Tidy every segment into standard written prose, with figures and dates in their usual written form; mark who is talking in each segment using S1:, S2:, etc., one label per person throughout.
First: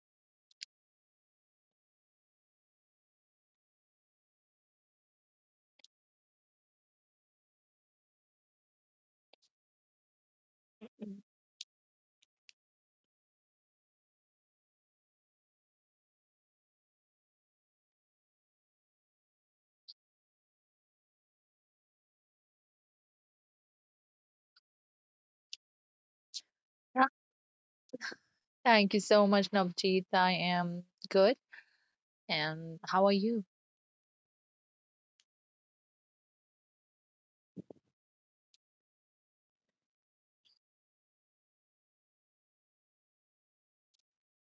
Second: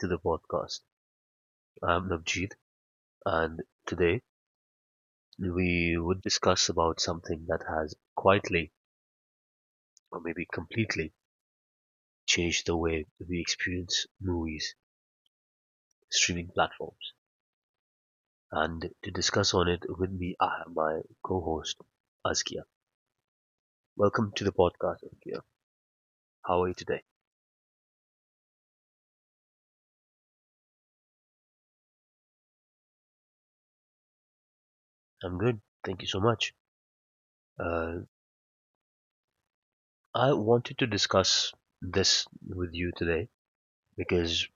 S1: to the podcast. I'm Navjeet and today we would discuss about something that has quietly or maybe completely
S2: Mm.
S1: changed the way we experience movies, streaming platforms. And to discuss on it with me, I have my co-host Askia. Welcome to the podcast, Askia. How are you today?
S2: Yeah. Thank you so much, Navjeet. I am good. And how are you?
S1: I'm good. Thank you so much. Uh, I wanted to discuss this with you today because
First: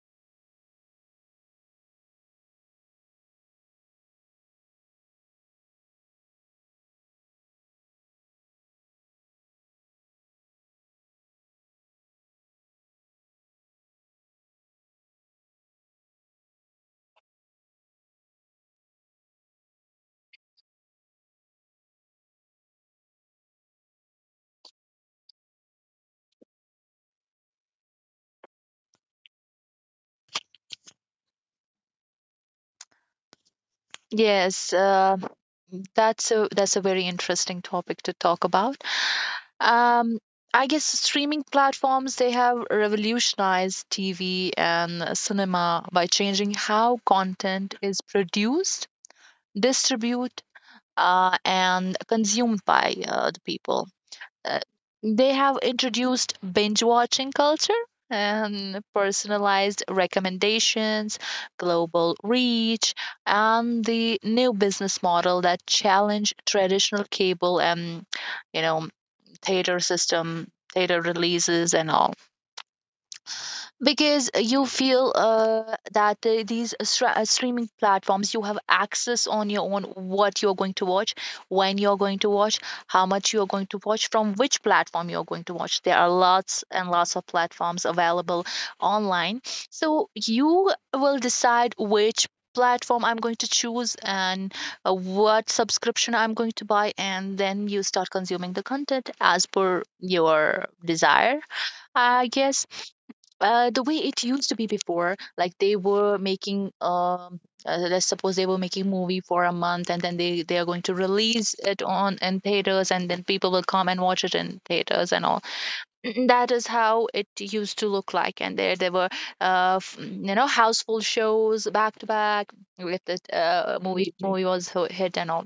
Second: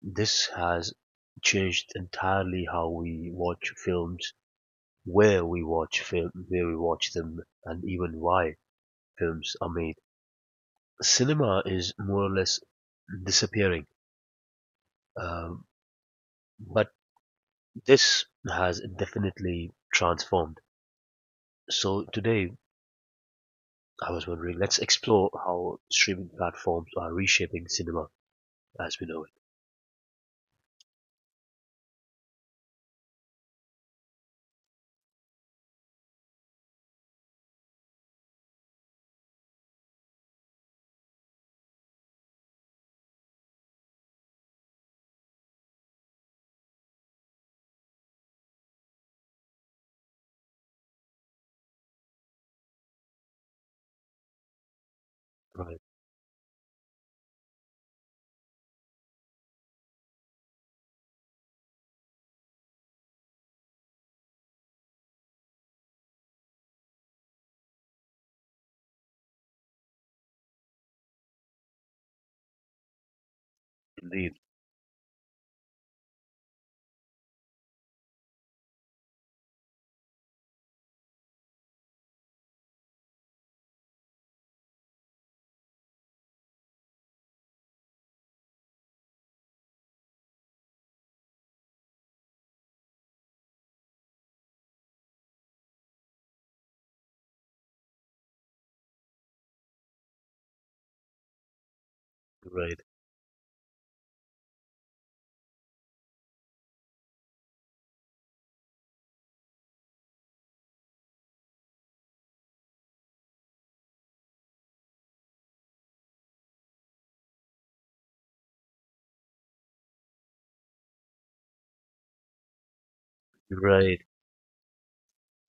S1: this has changed entirely how we watch films, where we watch film, where we watch them, and even why films are made. Cinema is more or less disappearing, um, but this has definitely transformed. So today, I was wondering, let's explore how streaming platforms are reshaping cinema as we know it.
S2: Yes, uh, that's a very interesting topic to talk about. Um, I guess streaming platforms they have revolutionized TV and cinema by changing how content is produced, distributed, and consumed by the people. Uh, they have
S1: Right,
S2: introduced binge watching culture and personalized recommendations, global reach, and the new business model that challenge traditional cable and you know theater system, theater releases, and all because
S1: indeed,
S2: you feel that these streaming platforms you have access on your own what you're going to watch when you're going to watch how much you're going to watch from which platform you're going to watch. There are lots and lots of platforms available online, so you will decide which platform I'm going to choose, and what subscription I'm going to buy, and then you start consuming the content as per your desire, I guess.
S1: right,
S2: The way it used to be before, like they were making let's suppose they were making movie for a month, and then they are going to release it on in theaters, and then people will come and watch it in theaters and all. That is how it used to look like, and there were you know, houseful shows back to back if the
S1: right,
S2: movie was hit and all.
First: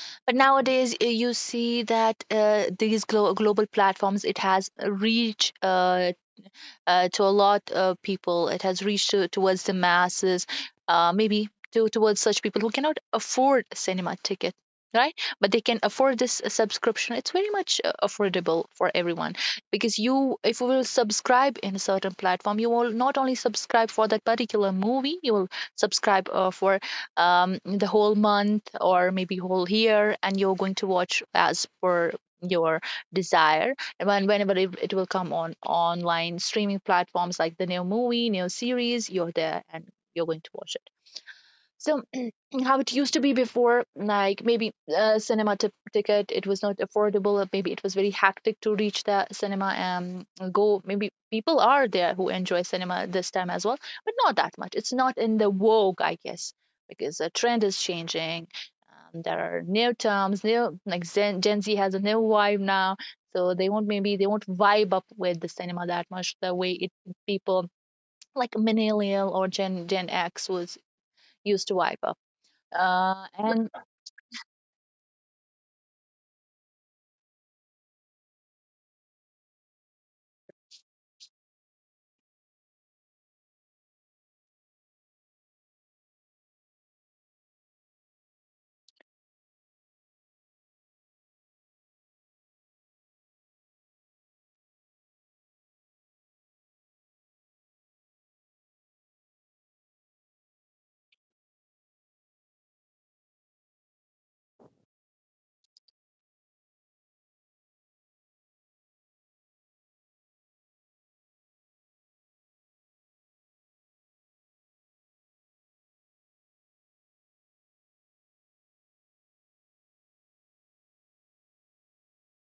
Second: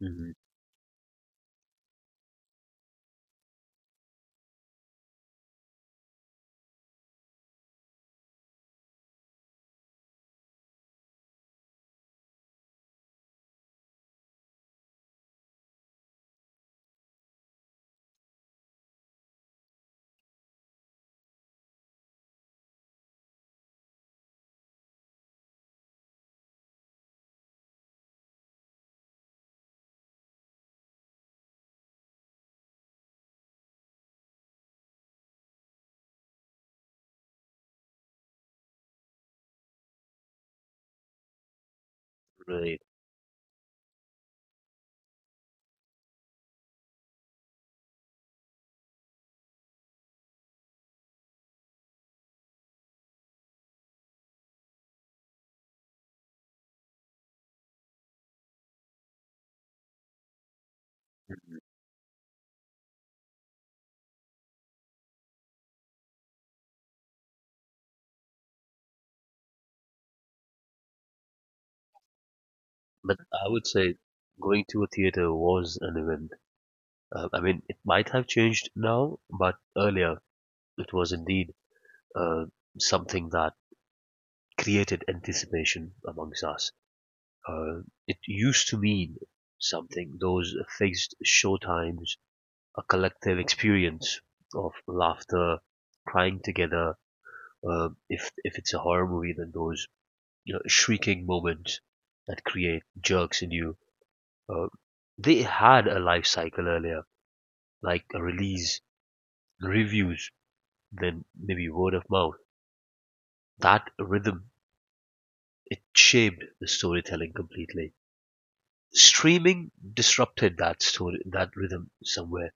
S1: mhm, right.
S2: But nowadays you see that these global platforms, it has reached to a lot of people. It has reached to, towards the masses, maybe to, towards such people who cannot afford a cinema ticket. Right, but they can afford this subscription. It's very much affordable for everyone, because you, if you will subscribe in a certain platform, you will not only subscribe for that particular movie, you will subscribe for the whole month or maybe whole year, and you're going to watch as per your desire when whenever it, it will come on online streaming platforms like the new movie, new series, you're there and you're going to watch it. So
S1: Mm-hmm,
S2: how
S1: right.
S2: it used to be before, like maybe a cinema ticket, it was not affordable, or maybe it was very hectic to reach the cinema and go. Maybe people are there who enjoy cinema this time as well, but not that much. It's not in the vogue, I guess, because the trend is changing. There are new terms, new, like Gen
S1: Mm-hmm.
S2: gen Z has a new vibe now, so they won't, maybe they won't vibe up with the cinema that much the way it people like millennial or gen X was used to vibe up.
S1: But
S2: Yeah.
S1: I would
S2: And
S1: say going to a theater was an event. I mean, it might have changed now, but earlier it was indeed uh, something that created anticipation amongst us. Uh, it used to mean something, those fixed showtimes, a collective experience of laughter, crying together. If it's a horror movie, then those shrieking moments that create jerks in you Uh, they had a life cycle earlier, like a release, reviews, then maybe word of mouth. That rhythm, it shaped the storytelling completely. Streaming disrupted that story, that rhythm somewhere.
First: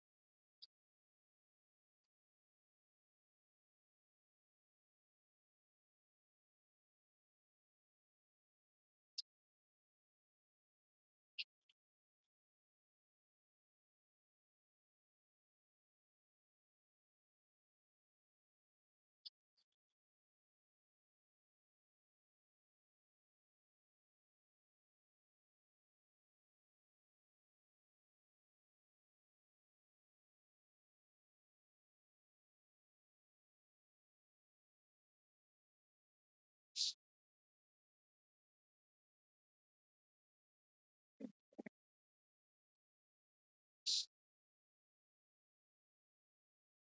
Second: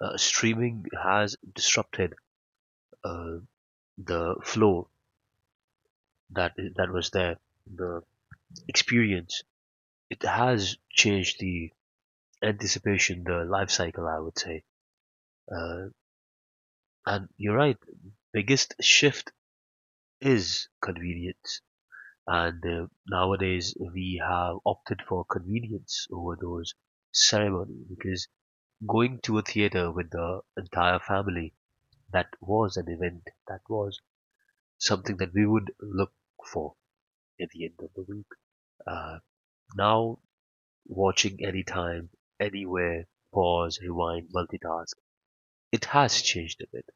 S1: Streaming has disrupted uh, the flow that was there, the experience. It has changed the anticipation, the life cycle, I would say. Uh, and you're right, biggest shift is convenience, and nowadays we have opted for convenience over those ceremony because going to a theater with the entire family, that was an event, that was something that we would look for at the end of the week. Uh, Now, watching anytime, anywhere, pause, rewind, multitask, it has changed a bit.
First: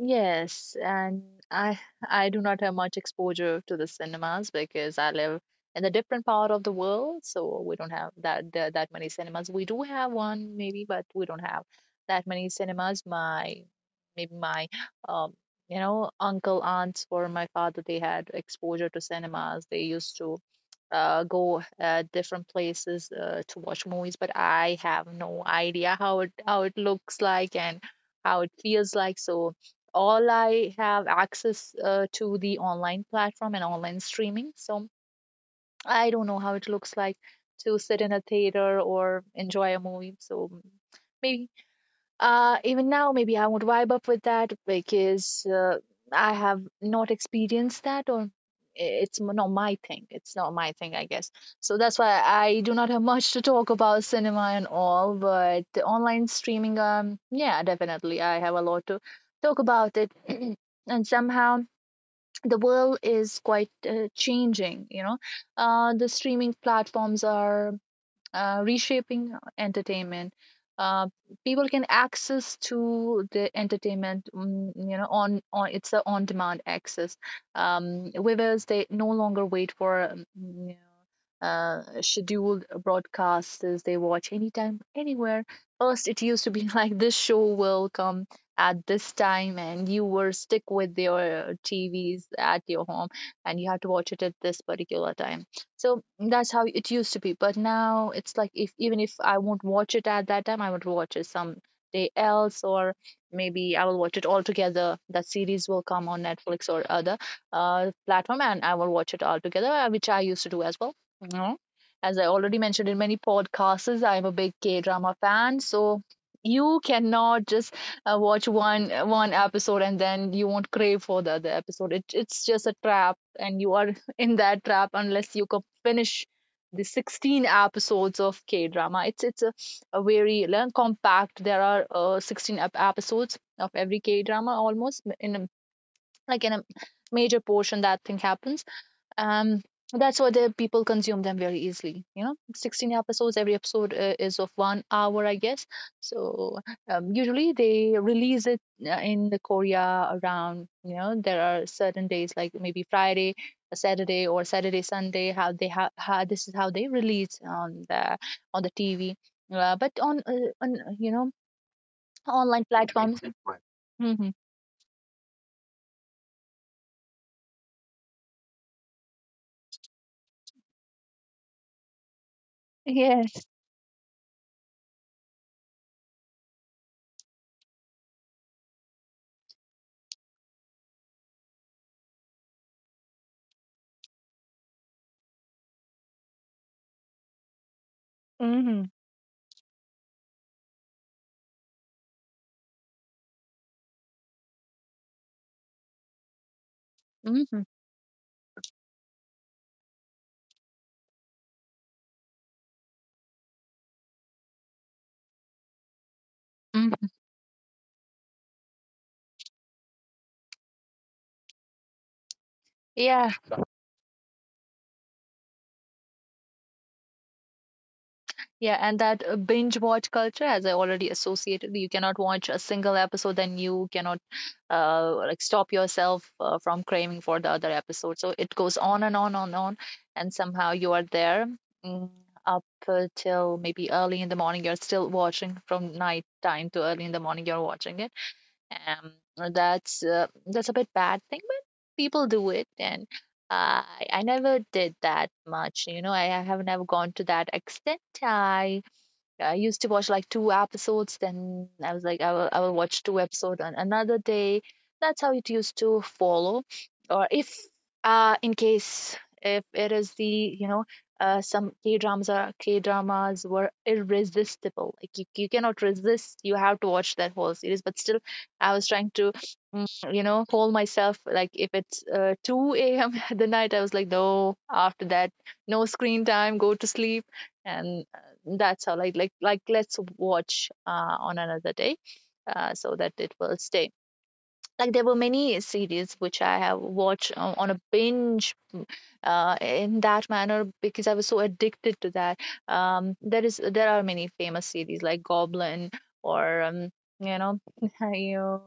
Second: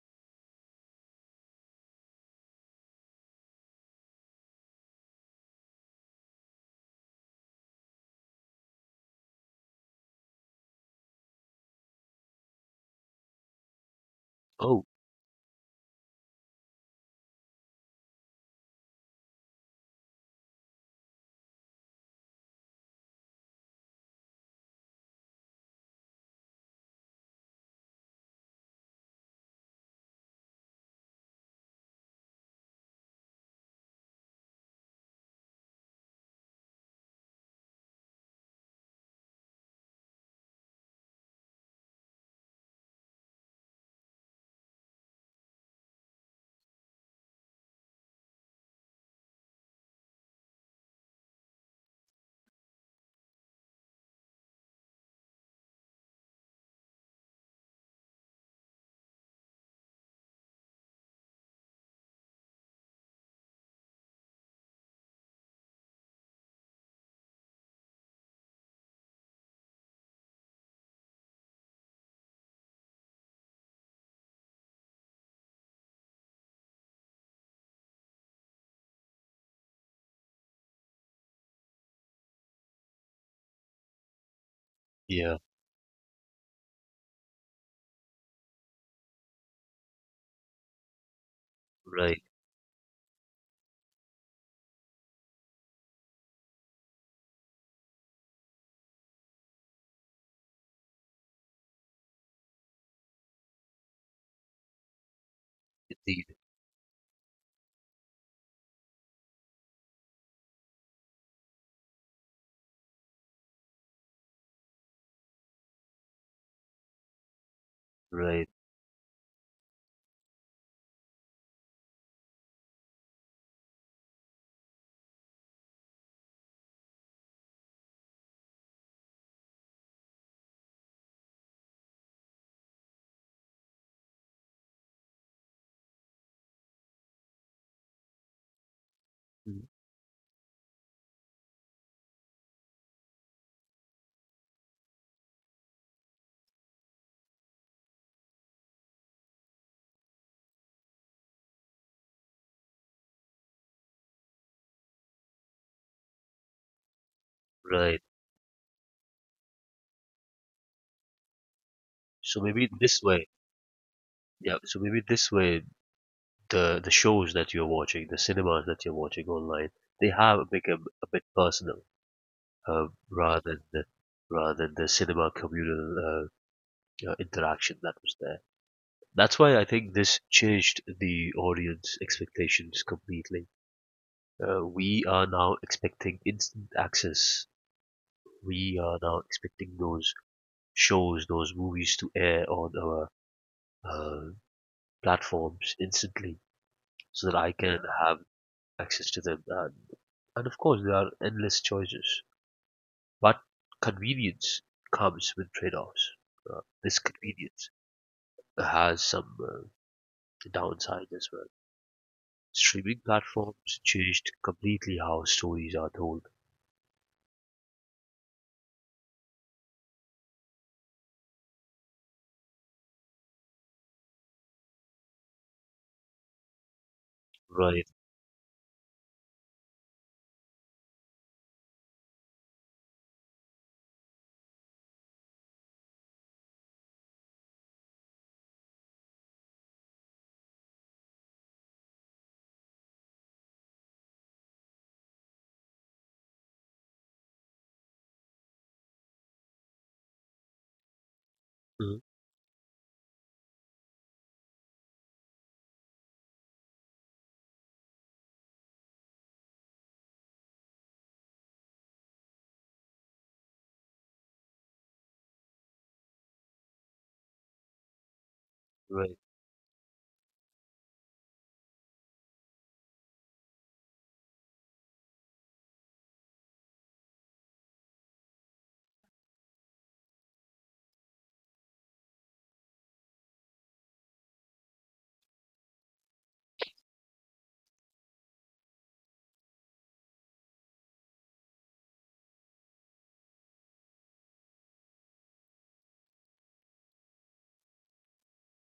S2: yes, and I I do not have much exposure to the cinemas because I live in a different part of the world, so we don't have that many cinemas. We do have one maybe, but we don't have that many cinemas. My maybe my
S1: Oh,
S2: um you know, uncle aunts or my father, they had exposure to cinemas. They used to go different places to watch movies, but I have no idea how it looks like and how it feels like. So all I have access to the online platform and online streaming. So I don't know how it looks like to sit in a theater or enjoy a movie. So maybe even now, maybe I won't vibe up with that, because I have not experienced that, it's not my thing. It's not my thing, I guess. So that's why I do not have much to talk about cinema and all. But the online streaming, yeah, definitely, I have a lot to talk about it. And somehow the world is quite changing, you know. The streaming platforms are reshaping entertainment. Uh, people can access to the entertainment, mm, you know, on it's a on-demand access. Viewers, they no longer wait for you know, scheduled broadcasts. They watch anytime,
S1: yeah,
S2: anywhere. First, it used to be like this show will come at this time, and you were stick with your
S1: right,
S2: TVs at your home, and you had to watch it at this particular time. So that's how it used to be. But now it's like if even if I won't watch it at that time, I would watch it someday else, or maybe I will watch it all together. That series will come on
S1: indeed,
S2: Netflix or other platform, and I will watch it all together, which I used to do as well. You know, as I already mentioned in many podcasts, I'm a big K drama fan, so you cannot just watch
S1: right,
S2: one episode and then you won't crave for the other episode. It, it's just a trap, and you are in that trap unless you finish the 16 episodes of K drama. It's a very compact. There are 16 episodes of every K drama almost in a, like in a major portion that thing happens. um
S1: mm,
S2: that's why the people consume them very easily, you know, 16 episodes, every episode is of 1 hour, I guess. So usually they release it in the Korea, around, you know, there are certain days like maybe Friday Saturday or Saturday Sunday, how they have how this is how they release
S1: right.
S2: on the TV, but on you know,
S1: So
S2: online
S1: maybe this
S2: platforms.
S1: way
S2: Hmm.
S1: Yeah, so maybe this way, the shows that you're watching, the cinemas that you're watching online, they have become a bit personal, um,
S2: Yes.
S1: rather than the, rather than the cinema communal interaction that was there. That's why I think this changed the audience expectations completely. We are now expecting instant access. We
S2: Hmm.
S1: are now expecting those shows, those movies to air on our uh, platforms instantly, so that I
S2: Hmm.
S1: can have access to them. And of course there are endless choices, but convenience comes with trade-offs. This
S2: Hmm.
S1: convenience has some downside as well. Streaming
S2: Yeah.
S1: platforms changed completely how stories are told.
S2: Yeah, and that binge watch culture, as I already associated, you cannot watch a single episode, then you cannot like stop yourself from craving for the other
S1: Right.
S2: episode. So it goes on and on and on, and somehow you are there, mm, up till maybe early in the morning. You're still watching from night time to early in the morning. You're watching it, um, that's a bit bad thing, but people do it, and I never did that much. You know, I have never gone to that extent. I used to watch like two episodes, then I
S1: Mhm.
S2: was like, I will watch two episodes on another day. That's how it used to follow. Or if, in case if it is the, you know, some K dramas were irresistible. Like you cannot resist. You have to watch that whole series. But still, I was trying
S1: Right,
S2: to, mm, you know, hold myself. Like if it's 2 a.m. at the night, I was like, no. After that, no screen time. Go to sleep, and that's all. Like let's watch on another day, so that it will stay. Like there were many series which I have watched on a binge, mm, in that manner because I was so addicted to that. There are many famous series like Goblin or you know, you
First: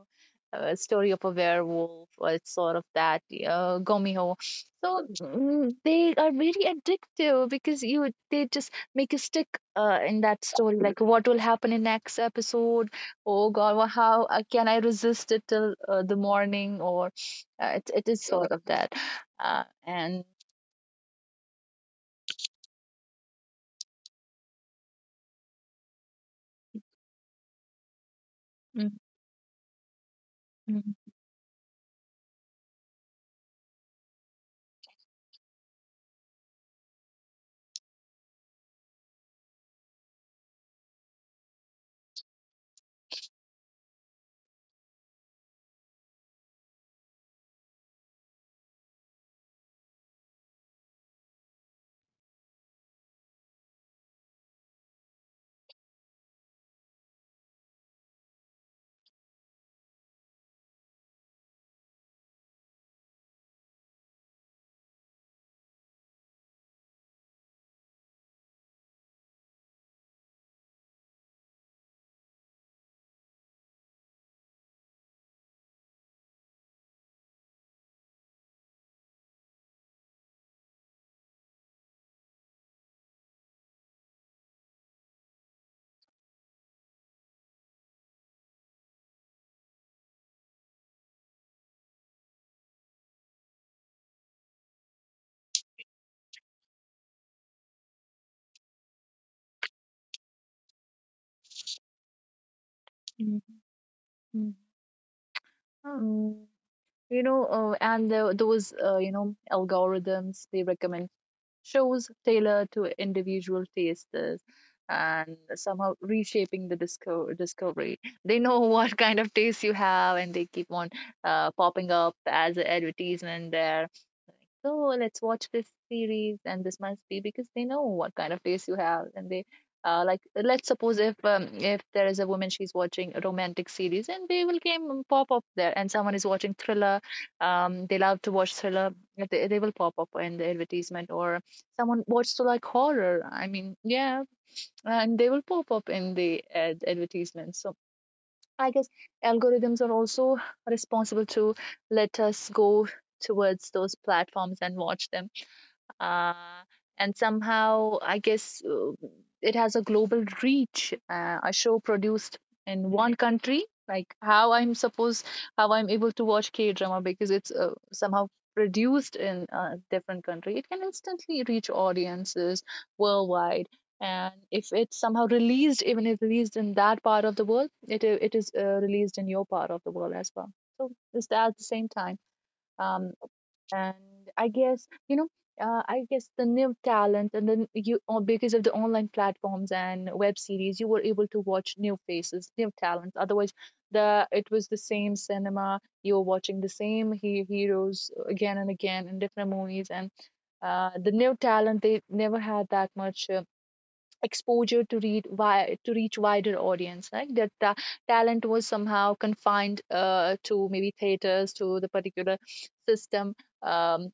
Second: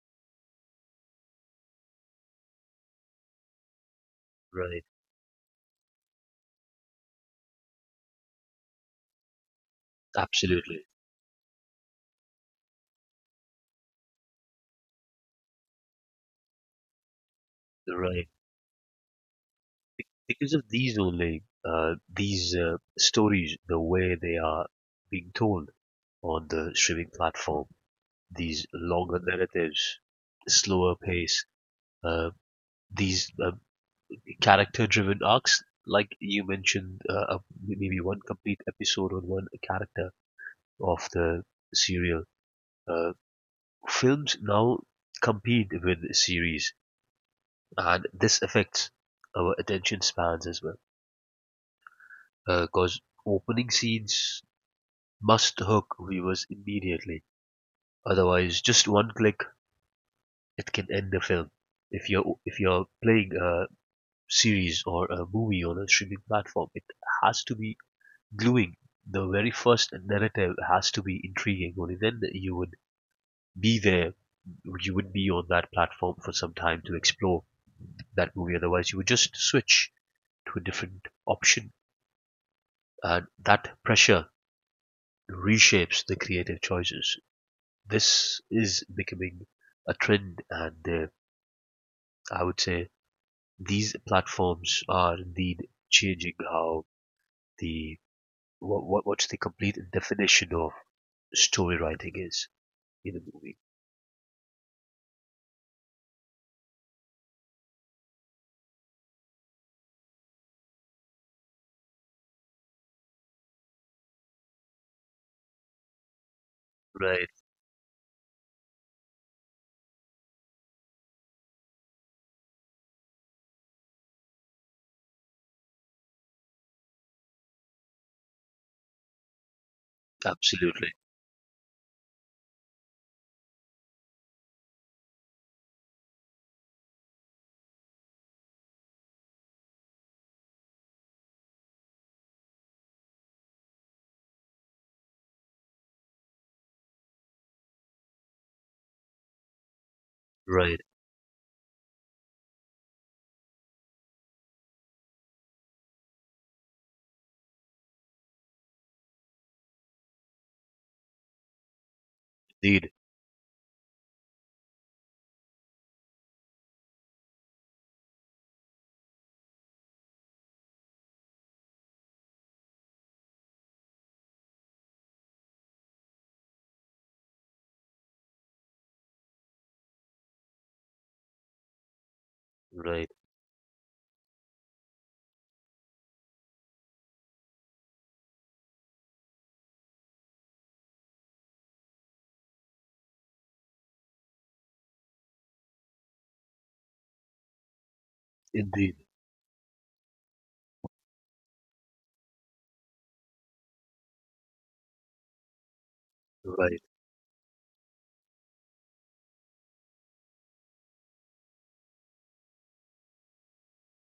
S2: story of a werewolf, or it's sort of that Gomiho.
S1: right.
S2: So, mm, they are very addictive, because you they just make you stick in that story,
S1: Absolutely,
S2: like what will happen in next episode. Oh God, well, how can I resist it till the morning? Or it, it is
S1: right.
S2: sort of that. And
S1: Because of these only, these stories, the way they are being told on the streaming platform, these
S2: mm,
S1: longer narratives, slower
S2: mm,
S1: pace, uh, these character-driven arcs. Like you mentioned, maybe one complete episode on one character of the serial. Uh, Films now compete with series, and this affects our attention spans as well. Because opening scenes must hook viewers immediately. Otherwise, just one click, it can end the film. If you're playing a series or a movie on a streaming platform, it has to be gluing the very first narrative has to be intriguing. Only then you would be there, you would be on that platform for some time to explore that movie. Otherwise, you would just switch to a different option, and that pressure reshapes the creative choices. This is becoming a trend, and I would say these platforms are indeed changing how the what what's the complete definition of story writing is in a
S2: mm,
S1: movie.
S2: mm. Um, you know, and the, those you know, algorithms, they recommend shows tailored to individual tastes and somehow reshaping the
S1: Right.
S2: discovery. They know what kind of taste you have, and they keep on popping up as an advertisement there, so let's watch this series. And this must be because they know what kind of taste you have, and they like, let's
S1: Absolutely.
S2: suppose if there is a woman, she's watching a romantic series and they will came, pop up there. And someone is watching thriller, they love to watch thriller, they will pop up in the advertisement. Or someone watches to like horror, I mean, yeah, and they will pop up in the advertisement. So I guess algorithms are also
S1: Right.
S2: responsible to let us go towards those platforms and watch them. uh, and somehow I guess it has a global reach. A show produced in
S1: Indeed.
S2: one country, like how I'm supposed, how I'm able to watch K drama, because it's somehow produced in a different country, it can instantly reach audiences worldwide. And if it's somehow released, even if released in that part of the world, it it is released in your part of the world as well. So it's that at the same time. Um,
S1: Right.
S2: and I guess, you know, I guess the new talent, and then you, or because of the online platforms and web series, you were able to watch new faces, new talents. Otherwise, the it was the same cinema. You were watching the same he heroes again and
S1: Indeed.
S2: again in different movies, and the new talent, they never had that much. Exposure to to reach wider
S1: Right.
S2: audience, like talent was somehow confined to maybe theaters, to the particular system. um,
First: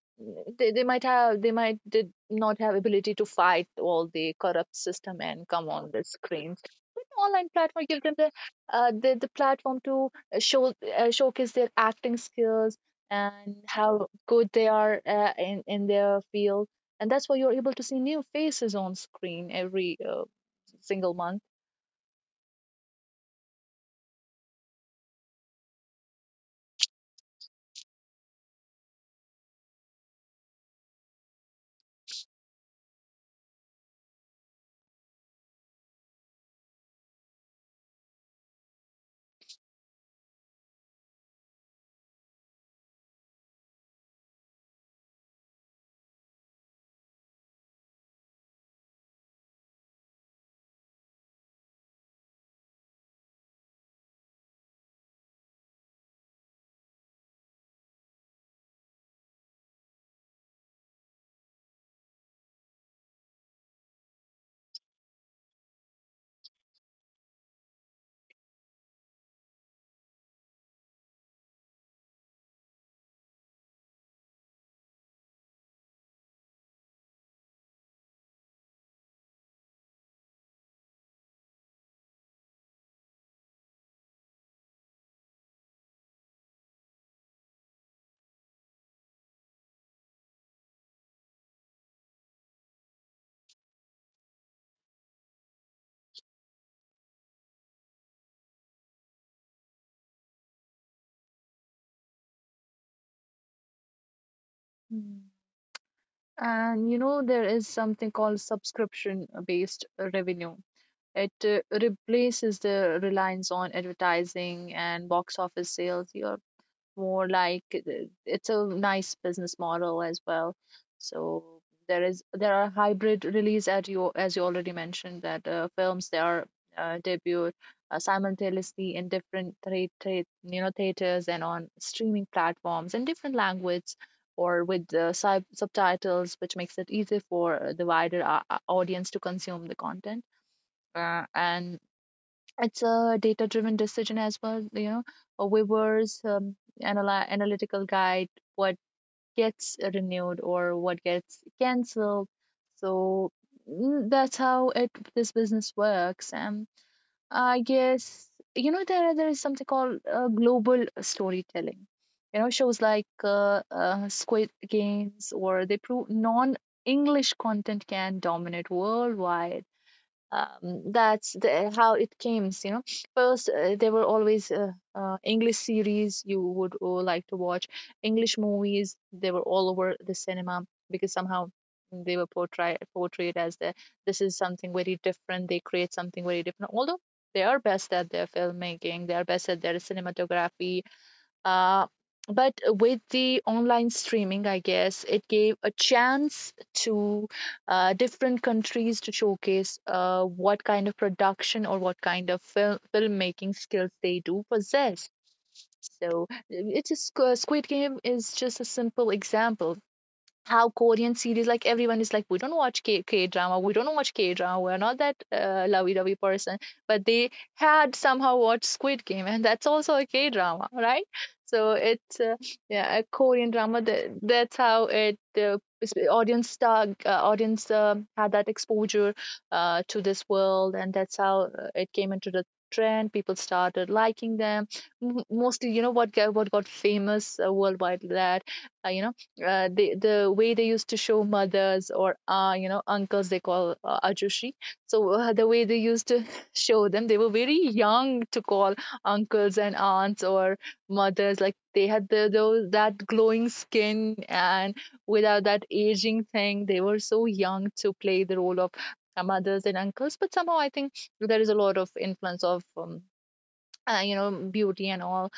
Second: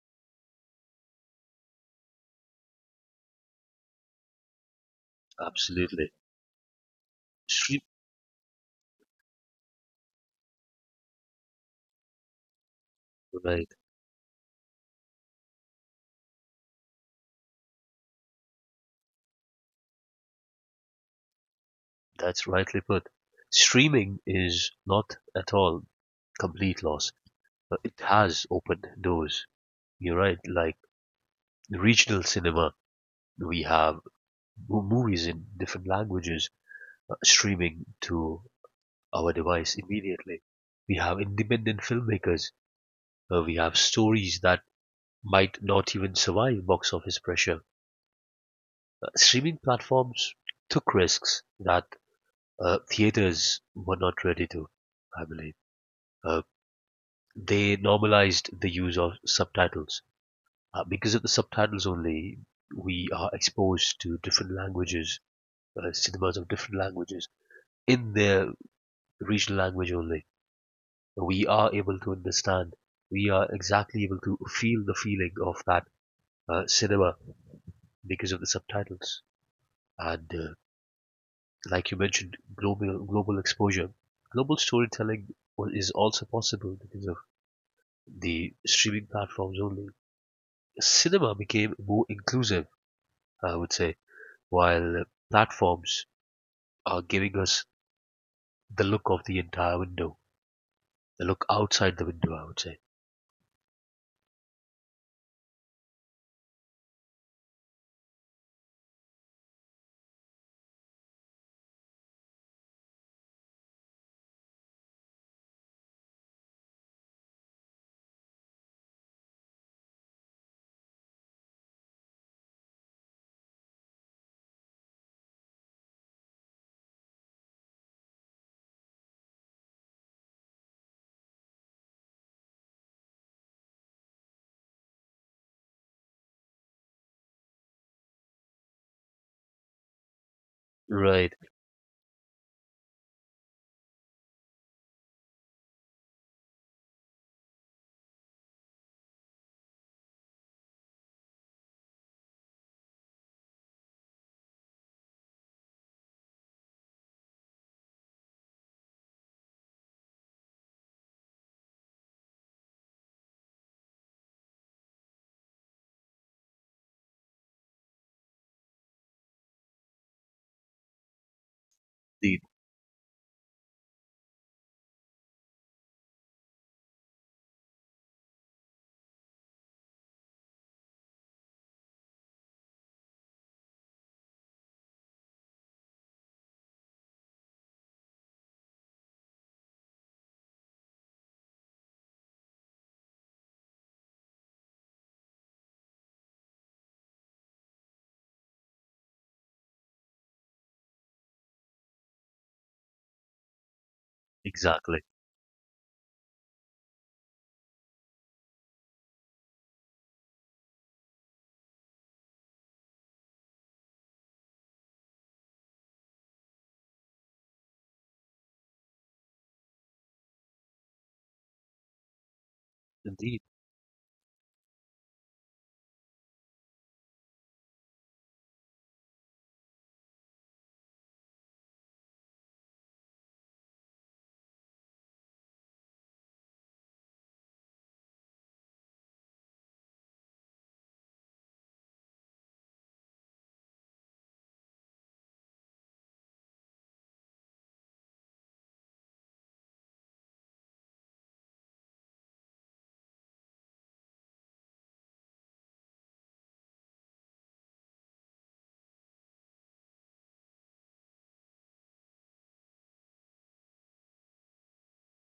S2: they might have, they might did not have ability to fight all the corrupt system and come on the
S1: Absolutely.
S2: screens. Online
S1: Stream.
S2: platform give them the the platform to showcase their acting skills and
S1: Right.
S2: how good they are in their field. And that's why you're able to see new faces on screen every single month.
S1: That's rightly put. Streaming is not at all complete loss, but it has opened doors. You're right. Like regional cinema, we have movies in different languages streaming to our device immediately. We have independent filmmakers. We have stories that might not even survive box office pressure. Streaming platforms took risks that theaters were not ready to, I believe. Uh, they normalized the use of subtitles. Because of the subtitles only, we are exposed to different languages, cinemas of different languages, in their regional language only. We are able to understand, we are exactly able to feel the feeling of that cinema because of the subtitles. And like you mentioned, global exposure. Global storytelling is also possible because of the streaming platforms only. Cinema became more inclusive, I would say, while platforms are giving us the look of the entire window, the look outside the window, I would say.
S2: Mm. And you know, there is something called subscription based revenue. It replaces the reliance on advertising and box office sales. Your more like, it's a nice business model as well. So there are hybrid release at, you, as you already mentioned, that films, they are debut simultaneously in different you know theaters and on streaming platforms in different language, or with the subtitles, which makes it easy for the wider audience to consume the content. Uh,
S1: Right,
S2: and it's a data driven decision as well, you know, a weaver's analytical guide, what gets renewed or what gets canceled. So that's how it this business works. And I guess, you know, there is something called global storytelling. You know, shows like Squid Games, or they prove non english content can dominate worldwide. That's the how it
S1: indeed,
S2: came, you know. First there were always english series you would like to watch. English movies, they were all over the cinema, because somehow they were portrayed as the, this is something very different, they create something very different. Although they are best at their filmmaking, they are best at their cinematography, uh, but with the online streaming, I guess it gave a chance to different countries to showcase what kind of production or what kind of filmmaking skills they do
S1: exactly,
S2: possess. So it is, Squid Game is just a simple example how Korean series, like everyone is like, we don't watch K drama, we don't watch K drama, we're not that lovey dovey person. But they had somehow watched Squid Game, and that's also a K drama, right? So it's yeah, a
S1: indeed,
S2: Korean drama. That's how it audience stuck, audience had that exposure to this world, and that's how it came into the trend. People started liking them. Mostly, you know what got famous worldwide, that you know they, the way they used to show mothers, or you know uncles, they call ajushi. So the way they used to show them, they were very young to call uncles and aunts, or mothers. Like they had the, those that glowing skin, and without that aging thing, they were so young to play the role of mothers and uncles. But somehow I think there is a lot of influence of you know, beauty and all,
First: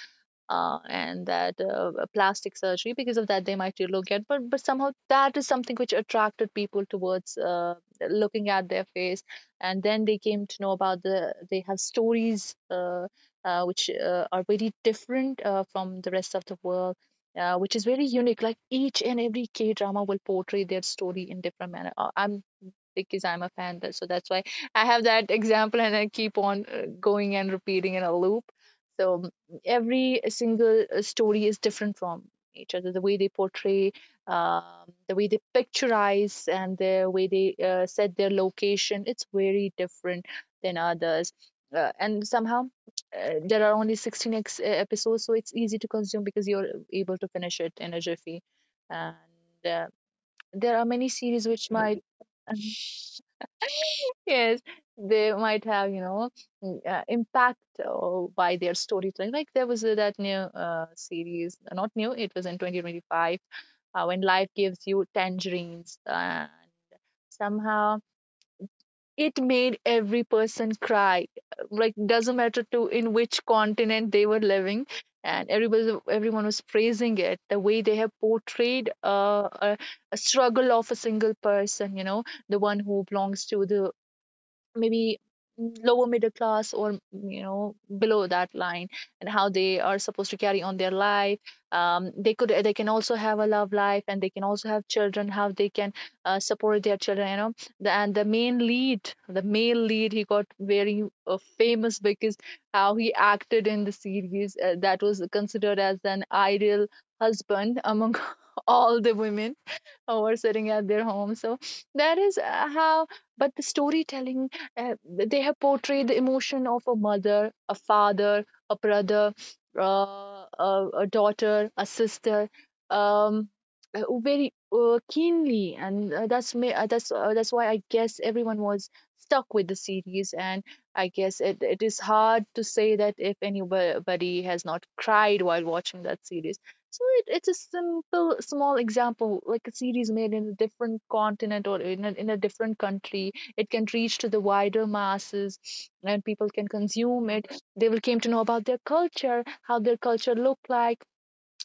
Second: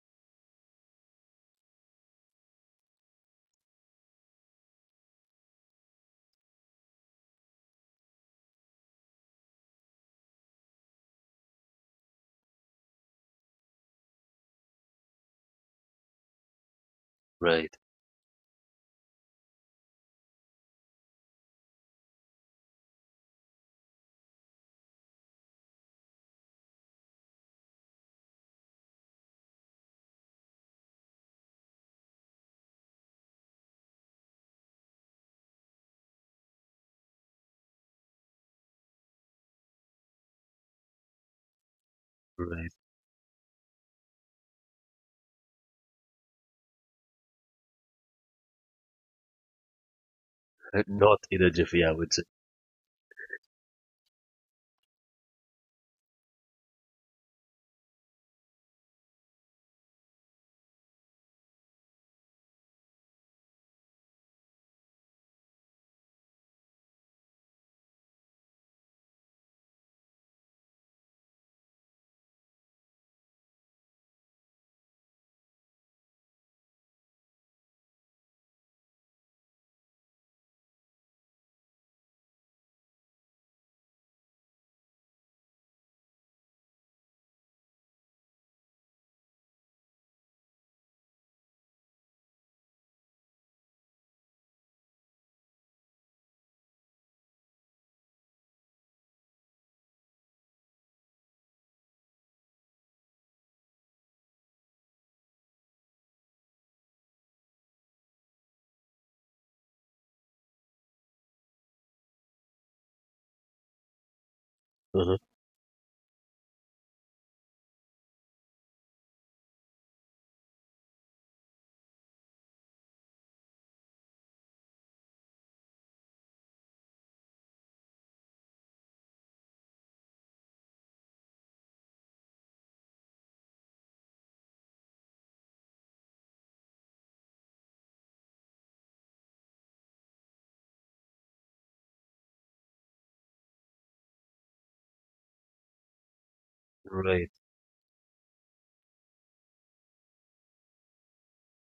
S2: and that plastic surgery. Because of that they might look at, but somehow that is something which attracted people towards looking at their face. And then they came to know about they have stories, which are very different from the rest of the world, which
S1: right,
S2: is very unique. Like each and every K drama will portray their story in different manner. I'm because I'm a fan. But so that's why I have that example and I keep on going and repeating in a loop. So every single story is different from each other. The way they portray, um, the way they picturize, and the way they set their location, it's very different than others. And somehow
S1: right.
S2: there are only 16 episodes, so it's easy to consume because you're able to finish it in a jiffy. And uh, there are many
S1: Not in
S2: series
S1: a
S2: which
S1: jiffy, I
S2: might.
S1: would say.
S2: Yes, they might have, you know, impact by their storytelling. Like there was that new series, not new, it was in 2025, when life gives you tangerines, and somehow it made every person cry. Like doesn't matter to in which continent they were living, and everybody, everyone was praising it. The way they have portrayed a struggle of a single person, you know, the one who belongs to the maybe lower middle class, or you know, below that line. And how they are supposed to carry on their life. They could, they can also have a love life, and they can also have children. How they can support their children, you know, and the main lead, the male lead, he got very famous because how he acted in the series, that was considered as an ideal husband among all the women or sitting at their home. So that is how, but the storytelling,
S1: Uh-huh.
S2: they have portrayed the emotion of a mother, a father, a brother, a daughter, a sister. Um, very keenly, and that's me that's why I guess everyone was stuck with the series. And I guess it is hard to say that if anybody has not cried while watching that series. So it's a simple, small example, like a series made in a different continent, or in a different country. It can reach to the wider masses, and people can consume
S1: Right,
S2: it. They will came to know about their culture, how their culture looked like,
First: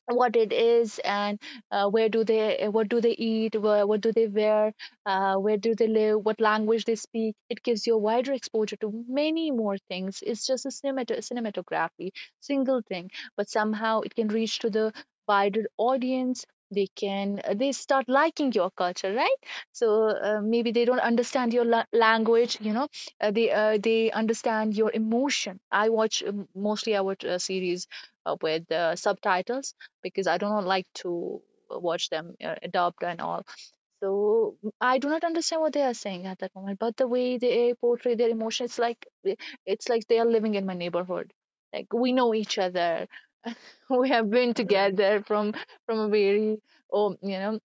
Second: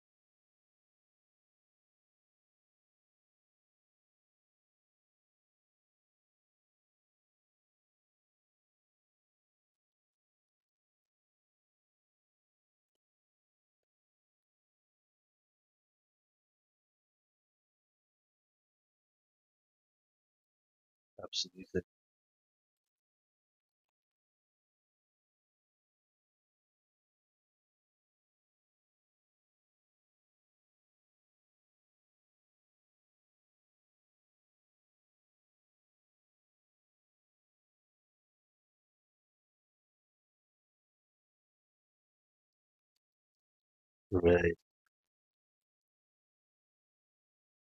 S2: what it is, and where do they what do they eat, what do they wear, where do they live, what language they speak. It gives you a wider exposure to many more things. It's just a cinematography single thing, but somehow it can reach to the wider audience. They can they start liking your culture, right? So maybe they don't understand your
S1: absolutely.
S2: language, you know, they understand your emotion. I watch series with subtitles, because I don't like to watch them adopt and all. So I do not understand what they are saying at that moment. But the way they portray their emotions, like it's like they are living in my neighborhood. Like we know each other, we have been
S1: Right,
S2: together from a very, oh, you know,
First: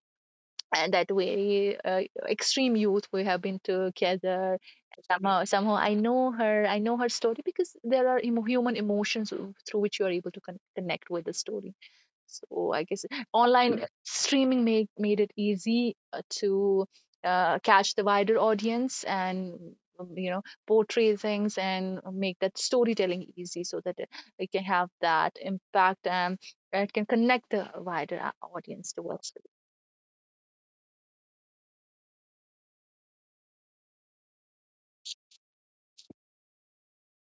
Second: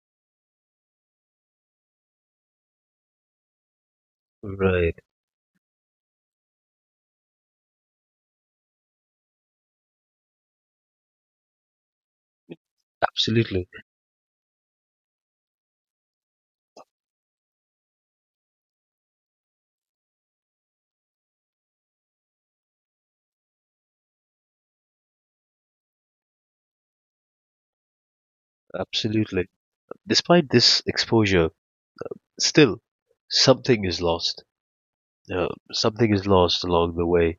S2: and that very extreme youth we have been together.
S1: right,
S2: Somehow I know her story, because there are human emotions through which you are able to connect with the story. So I guess
S1: absolutely,
S2: online streaming made it easy to catch the wider audience, and you know, portray things and make that storytelling easy so that it can have that impact, and it can connect the wider audience towards it.
S1: absolutely. Despite this exposure, still, something is lost. Something is lost along the way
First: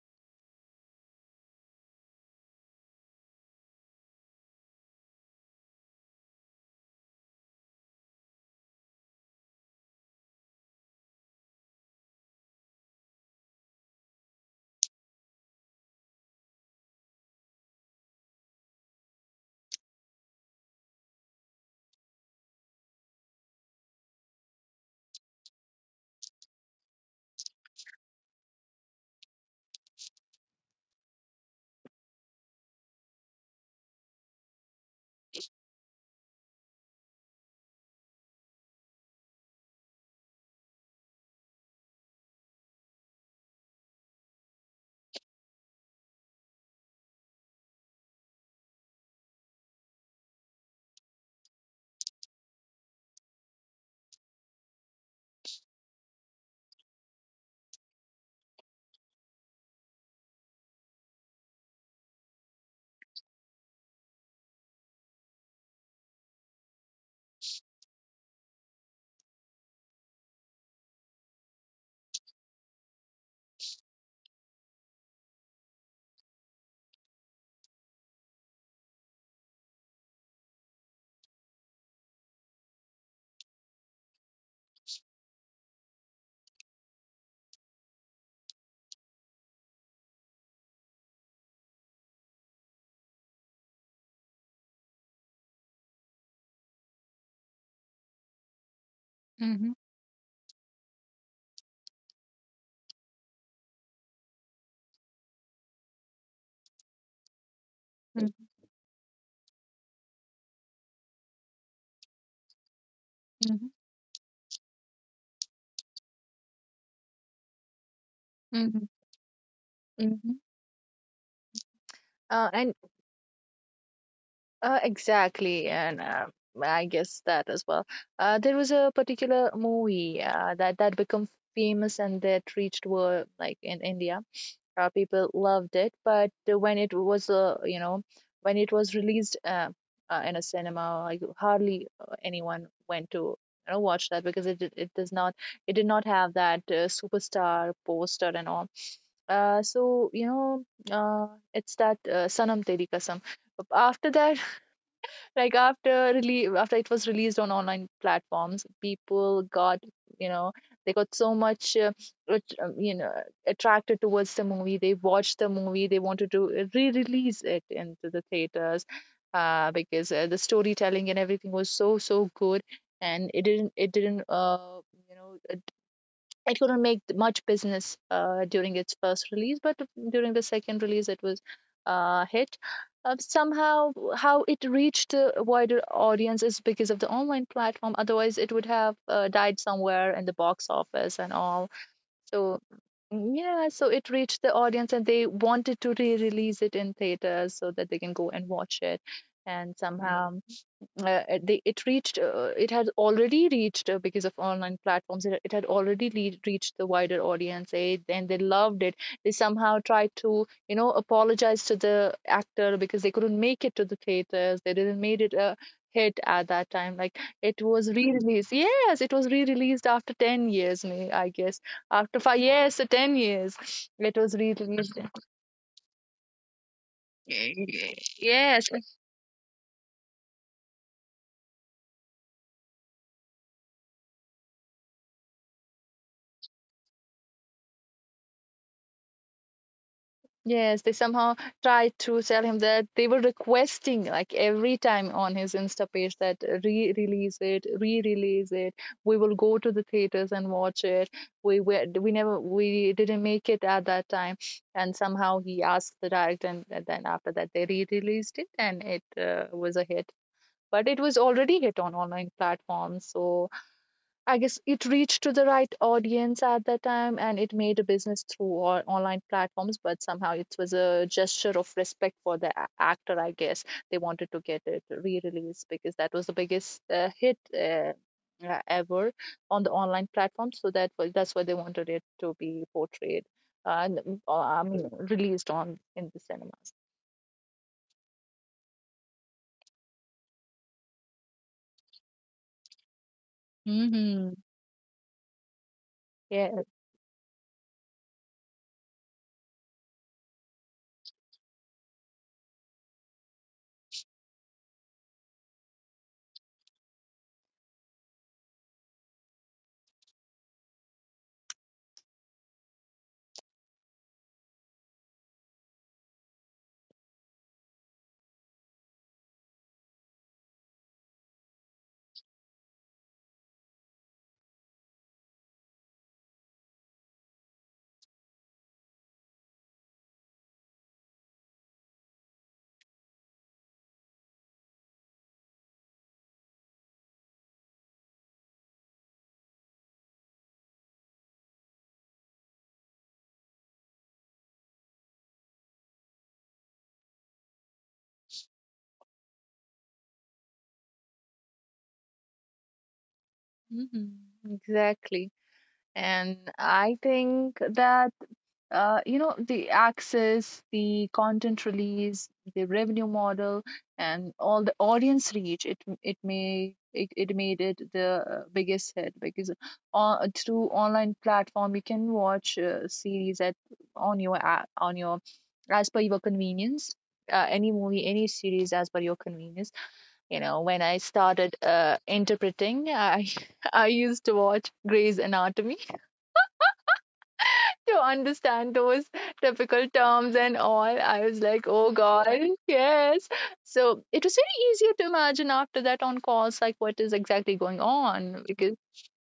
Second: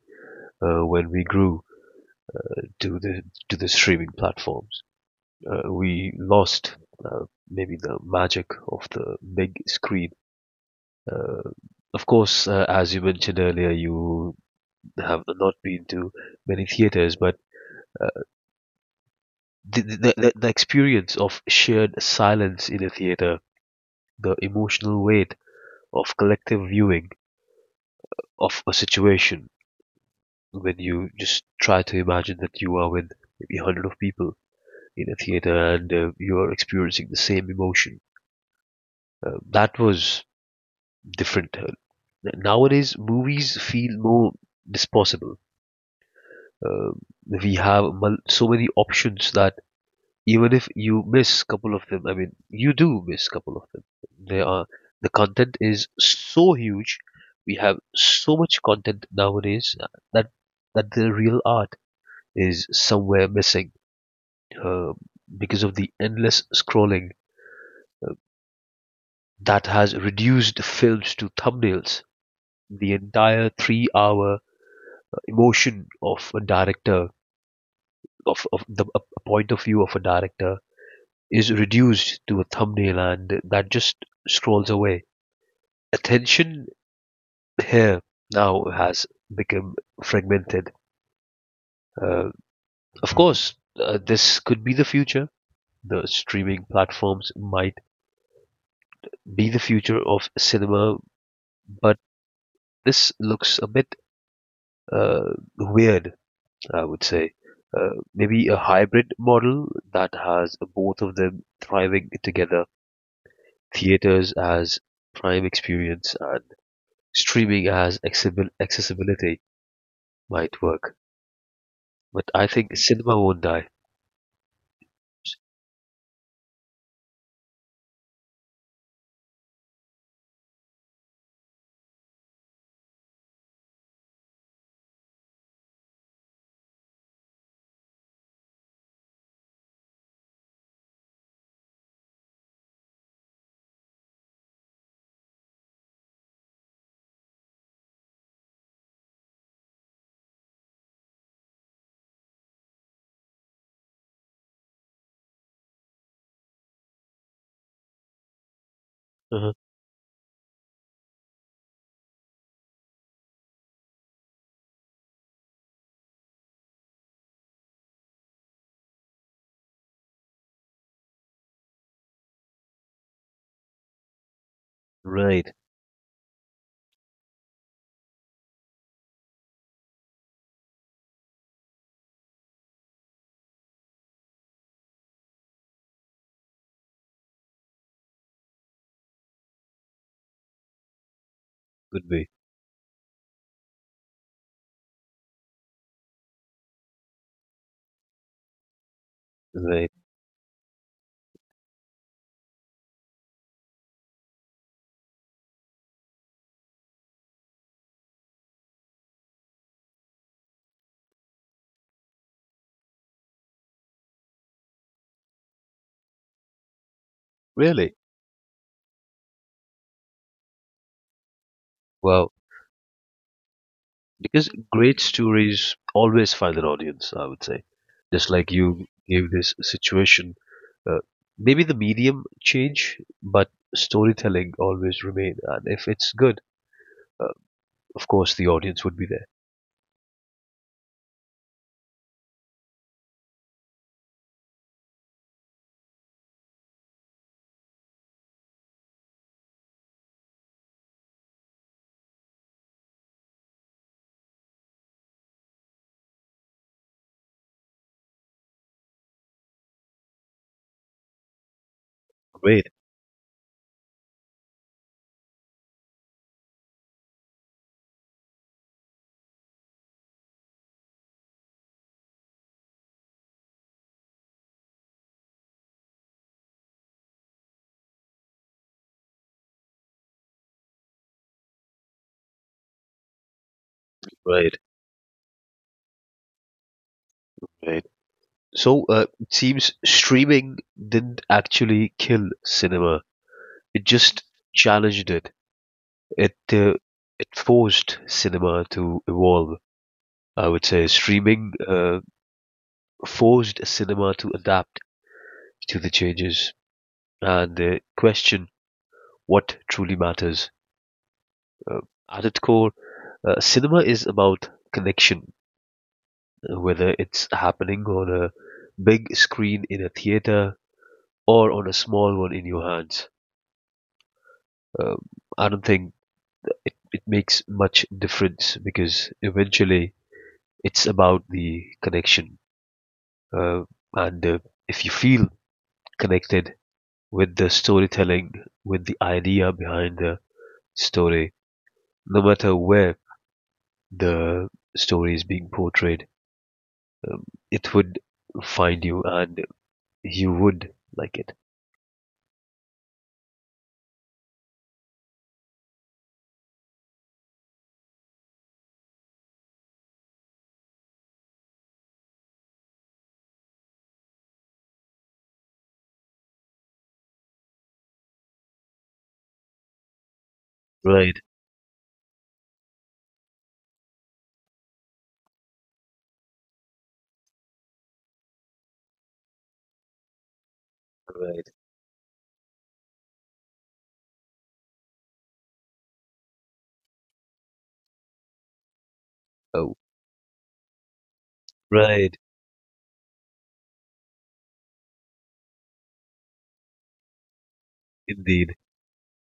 S1: when we grew to the streaming platforms. We lost maybe the magic of the big screen. Uh, of course, as you mentioned earlier, you have not been to many theaters, but uh, the experience of shared silence in a theater, the emotional weight of collective viewing of a situation when you just try to imagine that you are with maybe a hundred of people in a theater and you are experiencing the same emotion. That was different. Nowadays, movies feel more disposable. Uh, we have so many options that even if you miss a couple of them, I mean, you do miss a couple of them. There are the content is so huge. We have so much content nowadays that that the real art is somewhere missing uh, because of the endless scrolling that has reduced films to thumbnails. The entire 3-hour emotion of a director, of the a point of view of a director, is reduced to a thumbnail and that just scrolls away. Attention here now has become fragmented. Uh, of course, this could be the future. The streaming platforms might be the
S2: Mm-hmm.
S1: future of cinema, but this looks a bit uh, weird, I would say. Maybe a hybrid model that has both of them thriving together,
S2: Mm-hmm.
S1: theaters as prime experience and streaming as
S2: Mm-hmm.
S1: accessibility
S2: Mm-hmm. Mhm.
S1: might work. But I
S2: And
S1: think cinema won't die.
S2: Exactly, and I guess that as well. There was a particular movie that become famous, and that reached world, like in India. People loved it, but when it was when it was released in a cinema, like hardly anyone went to, you know, watch that, because it does not it did not have that superstar poster and all. So you know, uh, it's that Sanam Teri Kasam. After that, after release, after it was released on online platforms, people
S1: uh
S2: got, you know, they got so much you know, attracted towards the movie. They watched the movie, they wanted to re-release it into the theaters, because the storytelling and everything was so so good, and it didn't you know,
S1: Right,
S2: it couldn't make much business during its first release, but during the second release, it was hit. Somehow, how it reached a wider audience is because of the online platform. Otherwise, it would have died somewhere in the box office and all.
S1: could be.
S2: So yeah, so it reached the audience, and they wanted to re-release it in theaters, so that they can go and watch it. And
S1: Right.
S2: somehow, it reached, it had already reached, because of online platforms it had already reached the wider audience, and they loved it. They somehow tried to, you know, apologize to the actor because they couldn't make it to the theaters, they didn't made it a hit at that time. Like it was
S1: Really?
S2: re-released, yes, it was re-released after 10 years, may I guess, after
S1: Wow.
S2: five, yes, 10 years, it was
S1: Because
S2: re-released.
S1: great stories always find an audience, I would say.
S2: Okay.
S1: Just like you
S2: Yes,
S1: gave this situation, uh, maybe the medium change, but storytelling always remain, and if it's good, uh, of course the audience would be there.
S2: yes, they somehow tried to tell him that they were requesting, like every time on his Insta page, that re-release it, re-release it. We will go to the theaters and watch it. We never, we didn't make it at that time, and somehow he asked the director, and then after that they re-released it, and it was a hit. But it was already hit on online
S1: Great.
S2: platforms, so I guess it reached to the right audience at that time, and it made a business through all online platforms. But somehow it was a gesture of respect for the actor, I guess. They wanted to get it re released because that was the biggest hit ever on the online platform. So that was, that's why they wanted it to be portrayed
S1: Right.
S2: I mean, released on in the cinemas.
S1: Right. So it seems streaming didn't actually kill cinema. It just
S2: Hmm.
S1: challenged it. it
S2: Yeah.
S1: uh, it forced cinema to evolve. I would say streaming forced cinema to adapt to the changes and question what truly matters. Uh, at its core, cinema is about connection, whether it's happening on a big screen in a theater or on a small one in your hands. Um, I don't think it makes much difference because eventually it's about the connection. uh, and if you feel connected with the storytelling, with the idea behind the story, no matter where the story is being portrayed, it would find you and you would like it.
S2: Mm-hmm. Exactly. And I think that you know, the access, the content release, the revenue model, and all the audience reach. It may it made it the biggest hit, because on, through online
S1: Right,
S2: platform, you can watch series at, on your, as per your convenience. Any movie, any series, as per your convenience. You know, when I
S1: right.
S2: started interpreting, I I used to watch Grey's Anatomy to understand those
S1: Oh,
S2: typical terms and all. I was like, oh
S1: right.
S2: God, yes. So it was very easier to imagine after that on calls, like what is exactly going on
S1: Indeed.
S2: because.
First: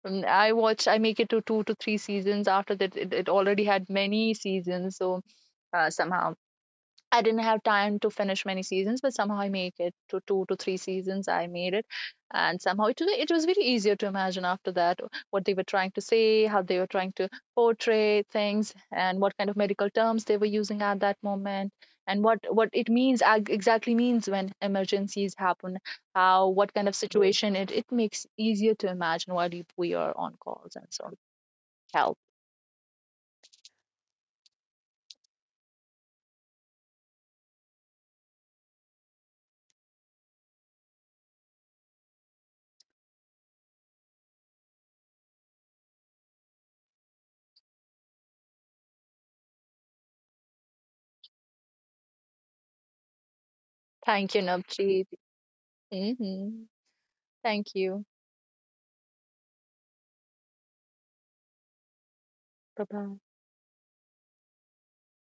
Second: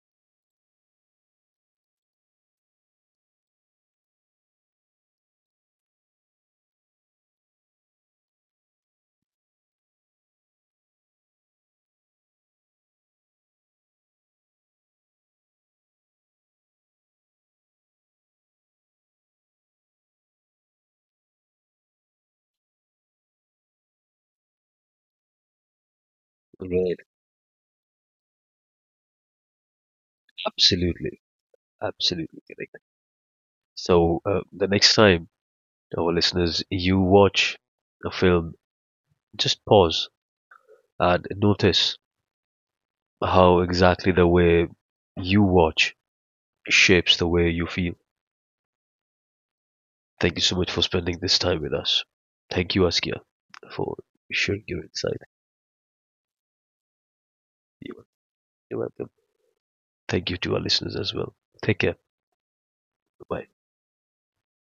S2: I watch, I make it to two to three seasons after that. It already had many seasons, so somehow I didn't have time to finish many seasons, but somehow I make it to two to three seasons. I made it, and somehow it was very easier to imagine after that what they were trying to say, how they were trying to portray things, and what kind of medical terms they were using at that moment, and what it means exactly means when emergencies happen, how what kind of
S1: Right.
S2: situation it makes easier to imagine while we are on calls and so on.
S1: Absolutely.
S2: Help.
S1: Absolutely correct. So, the next time, our listeners, you watch a film, just pause and notice how exactly the way you watch shapes the way you feel. Thank you so much for spending this time with us. Thank you, Askia, for
S2: Thank you,
S1: sharing your
S2: Navjeet.
S1: insight.
S2: Hmm. Thank you.
S1: You're welcome. Thank you to our listeners as well. Take care.
S2: Bye bye.
S1: Bye.